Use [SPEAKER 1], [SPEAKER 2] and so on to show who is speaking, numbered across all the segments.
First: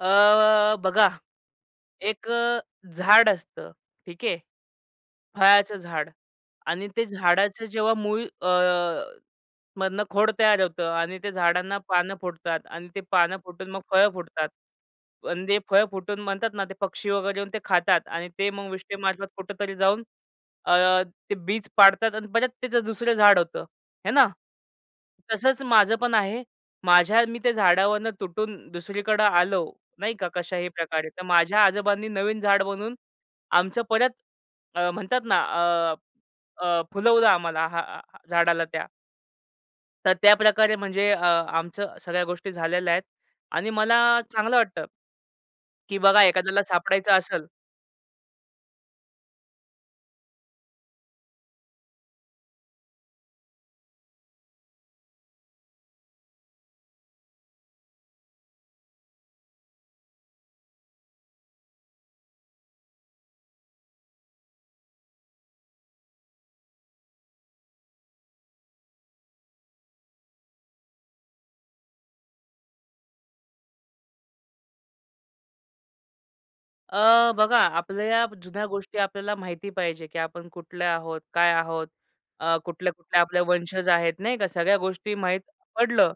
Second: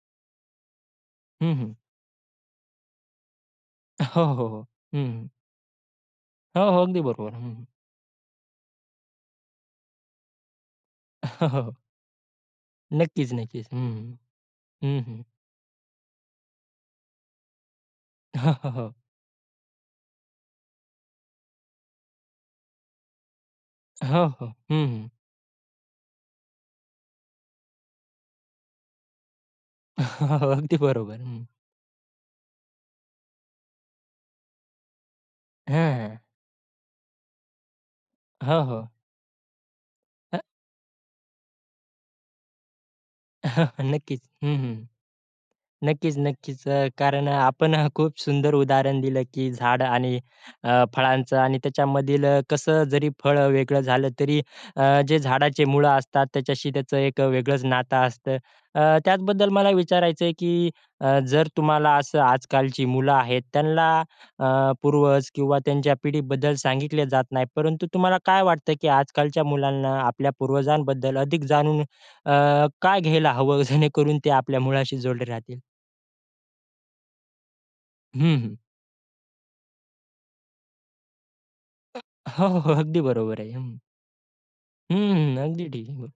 [SPEAKER 1] अ, बघा.
[SPEAKER 2] हं, हं.
[SPEAKER 1] एक अ, झाड असतं.
[SPEAKER 2] हो,
[SPEAKER 1] ठीक आहे.
[SPEAKER 2] हो. हं, हं.
[SPEAKER 1] फळाचं झाड
[SPEAKER 2] हो, हो.
[SPEAKER 1] आणि
[SPEAKER 2] अगदी
[SPEAKER 1] ते
[SPEAKER 2] बरोबर. हं.
[SPEAKER 1] झाडाचं जेव्हा मूळ अ, मधनं खोड तयार होतं आणि ते
[SPEAKER 2] हो.
[SPEAKER 1] झाडांना पानं फुटतात आणि ते पानं
[SPEAKER 2] नक्कीच-नक्कीच.
[SPEAKER 1] फुटून
[SPEAKER 2] हं,
[SPEAKER 1] मग फळं
[SPEAKER 2] हं.
[SPEAKER 1] फुटतात.
[SPEAKER 2] हं, हं.
[SPEAKER 1] पण जे फळं फुटून म्हणतात ना ते पक्षी वगैरे येऊन ते खातात आणि ते मग
[SPEAKER 2] हो.
[SPEAKER 1] विष्टेमार्फत कुठेतरी जाऊन अ, ते बीज पाडतात आणि परत त्याचं दुसरं झाड होतं, आहे
[SPEAKER 2] हो,
[SPEAKER 1] ना.
[SPEAKER 2] हो. हं, हं.
[SPEAKER 1] तसंच माझं पण आहे. माझ्या मी त्या झाडावरनं तुटून दुसरीकडे आलो नाही का? कशाही
[SPEAKER 2] अगदी
[SPEAKER 1] प्रकारे.
[SPEAKER 2] बरोबर.
[SPEAKER 1] तर
[SPEAKER 2] हं.
[SPEAKER 1] माझ्या आजोबांनी नवीन झाडं बनवून आमचं परत अ, म्हणतात ना,
[SPEAKER 2] हॅं.
[SPEAKER 1] अ,
[SPEAKER 2] हॅं.
[SPEAKER 1] अ, फुलवलं आम्हाला हां,
[SPEAKER 2] हं,
[SPEAKER 1] झाडाला त्या
[SPEAKER 2] हो.
[SPEAKER 1] तर त्या
[SPEAKER 2] हं.
[SPEAKER 1] प्रकारे म्हणजे अ, आमचं सगळ्या गोष्टी झालेल्या आहेत. आणि मला
[SPEAKER 2] नक्कीच. हं,
[SPEAKER 1] चांगलं
[SPEAKER 2] हं.
[SPEAKER 1] वाटतं. की बघा एखाद्याला
[SPEAKER 2] नक्कीच-नक्कीच. अ,
[SPEAKER 1] सापडायचं
[SPEAKER 2] कारण अ,
[SPEAKER 1] असेल.
[SPEAKER 2] आपण अ, खूप सुंदर उदाहरण दिलं की झाडं आणि अ, फळांचं आणि त्याच्यामधील अ, कसं अ, जरी फळं अ, वेगळं झालं, तरी अ, जे झाडाचे मूळं असतात त्याच्याशी त्याचं एक वेगळंच नातं असतं. अ, त्याचबद्दल मला विचारायचं आहे की अ, जर तुम्हाला असं आजकालची मुलं आहेत, त्यांना अ, पूर्वज किंवा त्यांच्या पिढीबद्दल सांगितले जात नाही. परंतु तुम्हाला काय वाटतं की आजकालच्या मुलांना आपल्या पूर्वजांबद्दल अधिक जाणून अ, का घ्यायला हवं, जेणेकरून ते आपल्या मुळाशी जोडले राहतील?
[SPEAKER 1] अ, बघा आपल्या या
[SPEAKER 2] हं, हं.
[SPEAKER 1] जुन्या गोष्टी आपल्याला माहिती पाहिजे की आपण कुठले आहोत? काय आहोत?
[SPEAKER 2] हो,
[SPEAKER 1] अ,
[SPEAKER 2] हो. अगदी
[SPEAKER 1] कुठल्या-कुठल्या
[SPEAKER 2] बरोबर
[SPEAKER 1] आपल्या
[SPEAKER 2] आहे. हं.
[SPEAKER 1] वंशज आहेत नाही का? सगळ्या गोष्टी
[SPEAKER 2] हम्म.
[SPEAKER 1] माहीत
[SPEAKER 2] अगदी ठीकचं आहे.
[SPEAKER 1] पडलं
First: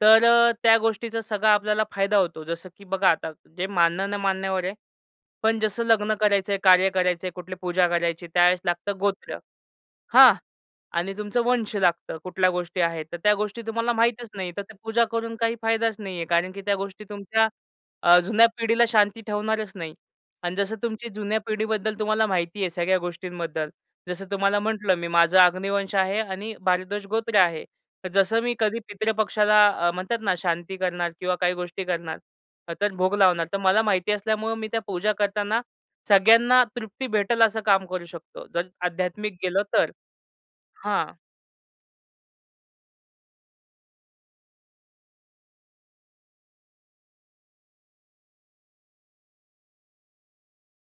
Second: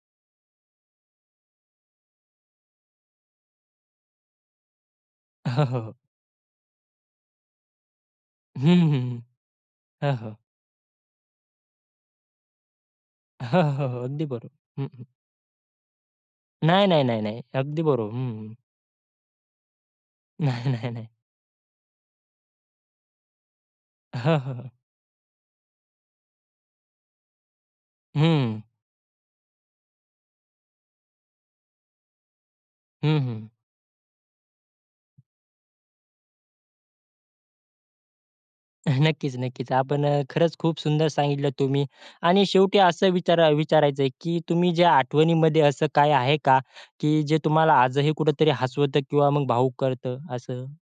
[SPEAKER 1] तर अ, त्या गोष्टीचा सगळा आपल्याला फायदा होतो. जसं की बघा आता जे मानणं-न-मानण्यावर आहे. पण
[SPEAKER 2] हो, हो,
[SPEAKER 1] जसं
[SPEAKER 2] हो,
[SPEAKER 1] लग्न करायचं आहे, कार्य करायचं आहे, कुठली पूजा करायची. त्यावेळेस
[SPEAKER 2] हम्म,
[SPEAKER 1] लागतं
[SPEAKER 2] हम्म.
[SPEAKER 1] गोत्र,
[SPEAKER 2] हं.
[SPEAKER 1] हां
[SPEAKER 2] हं.
[SPEAKER 1] आणि तुमचं वंश लागतं. कुठल्या गोष्टी आहेत, तर त्या
[SPEAKER 2] हो,
[SPEAKER 1] गोष्टी तुम्हाला
[SPEAKER 2] हो. अगदी
[SPEAKER 1] माहीतच
[SPEAKER 2] बरोबर.
[SPEAKER 1] नाही. तर ते
[SPEAKER 2] हं.
[SPEAKER 1] पूजा करून काही फायदाच नाही आहे, कारण की त्या
[SPEAKER 2] नाही. नाही.
[SPEAKER 1] गोष्टी
[SPEAKER 2] नाही. नाही.
[SPEAKER 1] तुमच्या
[SPEAKER 2] अगदी बरोबर.
[SPEAKER 1] अ, जुन्या
[SPEAKER 2] हं.
[SPEAKER 1] पिढीला शांती ठेवणारच नाही. आणि
[SPEAKER 2] नाही.
[SPEAKER 1] जसं
[SPEAKER 2] नाही. नाही.
[SPEAKER 1] तुमची जुन्या पिढीबद्दल तुम्हाला माहिती आहे सगळ्या गोष्टींबद्दल.
[SPEAKER 2] हं,
[SPEAKER 1] जसं
[SPEAKER 2] हं,
[SPEAKER 1] तुम्हाला
[SPEAKER 2] हं.
[SPEAKER 1] म्हटलं मी माझं अग्निवंश आहे आणि भारद्वाज गोत्र आहे. जसं मी
[SPEAKER 2] हम्म.
[SPEAKER 1] कधी पितृपक्षाला अ, म्हणतात ना शांती करणार किंवा काही गोष्टी करणार तर भोग
[SPEAKER 2] हं,
[SPEAKER 1] लावणार.
[SPEAKER 2] हं.
[SPEAKER 1] तर मला माहिती असल्यामुळं मी त्या पूजा करताना सगळ्यांना तृप्ती भेटेल असं काम करू शकतो. जर
[SPEAKER 2] नक्कीच,
[SPEAKER 1] आध्यात्मिक केलं
[SPEAKER 2] नक्कीच.
[SPEAKER 1] तर,
[SPEAKER 2] आपण अ, खरंच खूप सुंदर
[SPEAKER 1] हां.
[SPEAKER 2] सांगितलं तुम्ही आणि शेवटी असं विचारा विचारायचं आहे की तुम्ही ज्या आठवणीमध्ये असं काय आहे का, की जे तुम्हाला आजही कुठेतरी हसवतं किंवा मग भावूक करतं असं?